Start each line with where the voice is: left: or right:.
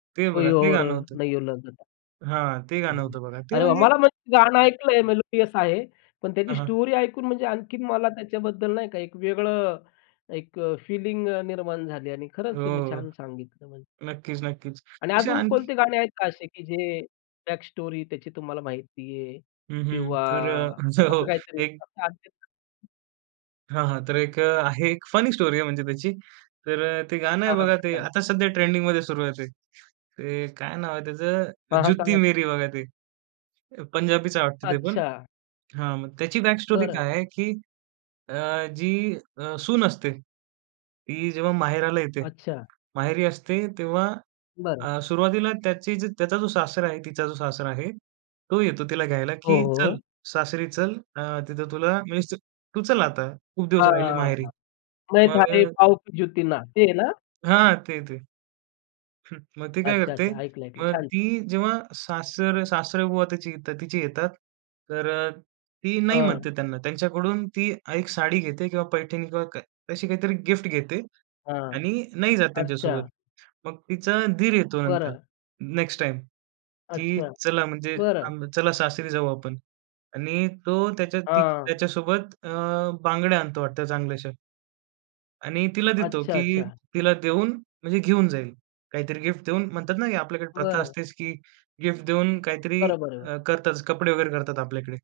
right: ते
left: कोई
right: बघा, ते
left: और
right: गाणं होतं
left: नयो लगदा!
right: हां, ते
left: हो,
right: गाणं
left: हो.
right: होतं बघा, ते
left: अरे वाह!
right: म्हणजे
left: मला म्हणजे गाणं ऐकलंय मेलोडियस आहे. पण त्याची
right: हां, हां.
left: स्टोरी ऐकून म्हणजे आणखीन मला त्याच्याबद्दल नाही का, एक वेगळं, एक अ, फीलिंग निर्माण झाली आणि खरंच
right: हो,
left: तुम्ही छान सांगितलं म्हणजे.
right: नक्कीच, नक्कीच.
left: आणि
right: अशी
left: अजून
right: आणखी
left: कोणते गाणे आहेत का असे, की जे बॅक स्टोरी त्याची तुम्हाला माहिती आहे
right: हं, हं.
left: किंवा
right: तर अ,
left: असं
right: जो
left: काहीतरी
right: एक
left: तस असेल तर [unintelligible]
right: हां, हां. तर एक अ, आहे एक फनी स्टोरी आहे म्हणजे त्याची. तर अ, ते गाणं आहे
left: हां, हां.
right: बघा ते
left: सांगा ना.
right: आता सध्या ट्रेंडिंगमध्ये सुरु आहे. ते काय नाव आहे त्याचं,
left: हां, हां.
right: जुत्ती
left: सांगा?
right: मेरी बघा ते. पंजाबीच वाटत ते पण.
left: अच्छा.
right: हां, मग त्याची बॅक स्टोरी
left: बरं.
right: काय आहे, की अ, जी अ, सून असते, ती जेव्हा माहेराला येते.
left: अच्छा.
right: माहेरी असते तेव्हा
left: बरं.
right: अ, सुरुवातीला त्याची जी त्याचा जो सासरा आहे तिचा जो सासरा आहे. तो येतो तिला घ्यायला,
left: हो,
right: की
left: हो,
right: "चल,
left: हो.
right: सासरी चल, अ, तिथं तुला म्हणजे तू चल आता, खूप दिवस राहिली
left: हां.
right: माहेरी."
left: मैं
right: मग अ
left: थारी पाव की ज्युती ना, ते आहे ना?
right: हां, ते-ते. हं, मग ती काय करते?
left: अच्छा-अच्छा. ऐकलं-ऐकलं.
right: मग ती
left: छान-छान.
right: जेव्हा सासर सासरेबुवा त्याच्या इथे येतात, तिची येतात. तर ती नाही
left: हां.
right: म्हणते त्यांना. त्यांच्याकडून ती एक साडी घेते किंवा पैठणी किंवा काय तशी काहीतरी गिफ्ट घेते
left: हां,
right: आणि नाही जात त्यांच्यासोबत.
left: अच्छा.
right: मग तिचा दीर येतो नंतर
left: बरं.
right: नेक्स्ट टाईम, की
left: अच्छा,
right: "चला म्हणजे
left: बरं.
right: आम चला सासरी जाऊ आपण" आणि तो त्याच्या ती
left: हां.
right: त्याच्यासोबत अ, बांगड्या आणतो वाटत चांगल्याशा. आणि तिला देतो, की
left: अच्छा-अच्छा.
right: तिला देऊन म्हणजे घेऊन जाईल. काहीतरी गिफ्ट देऊन म्हणतात ना, आपल्याकडे प्रथा
left: बरं.
right: असतेच, की गिफ्ट देऊन काहीतरी
left: बरोबर आहे हो.
right: अ, करतातच कपडे वगैरे करतात आपल्याकडे.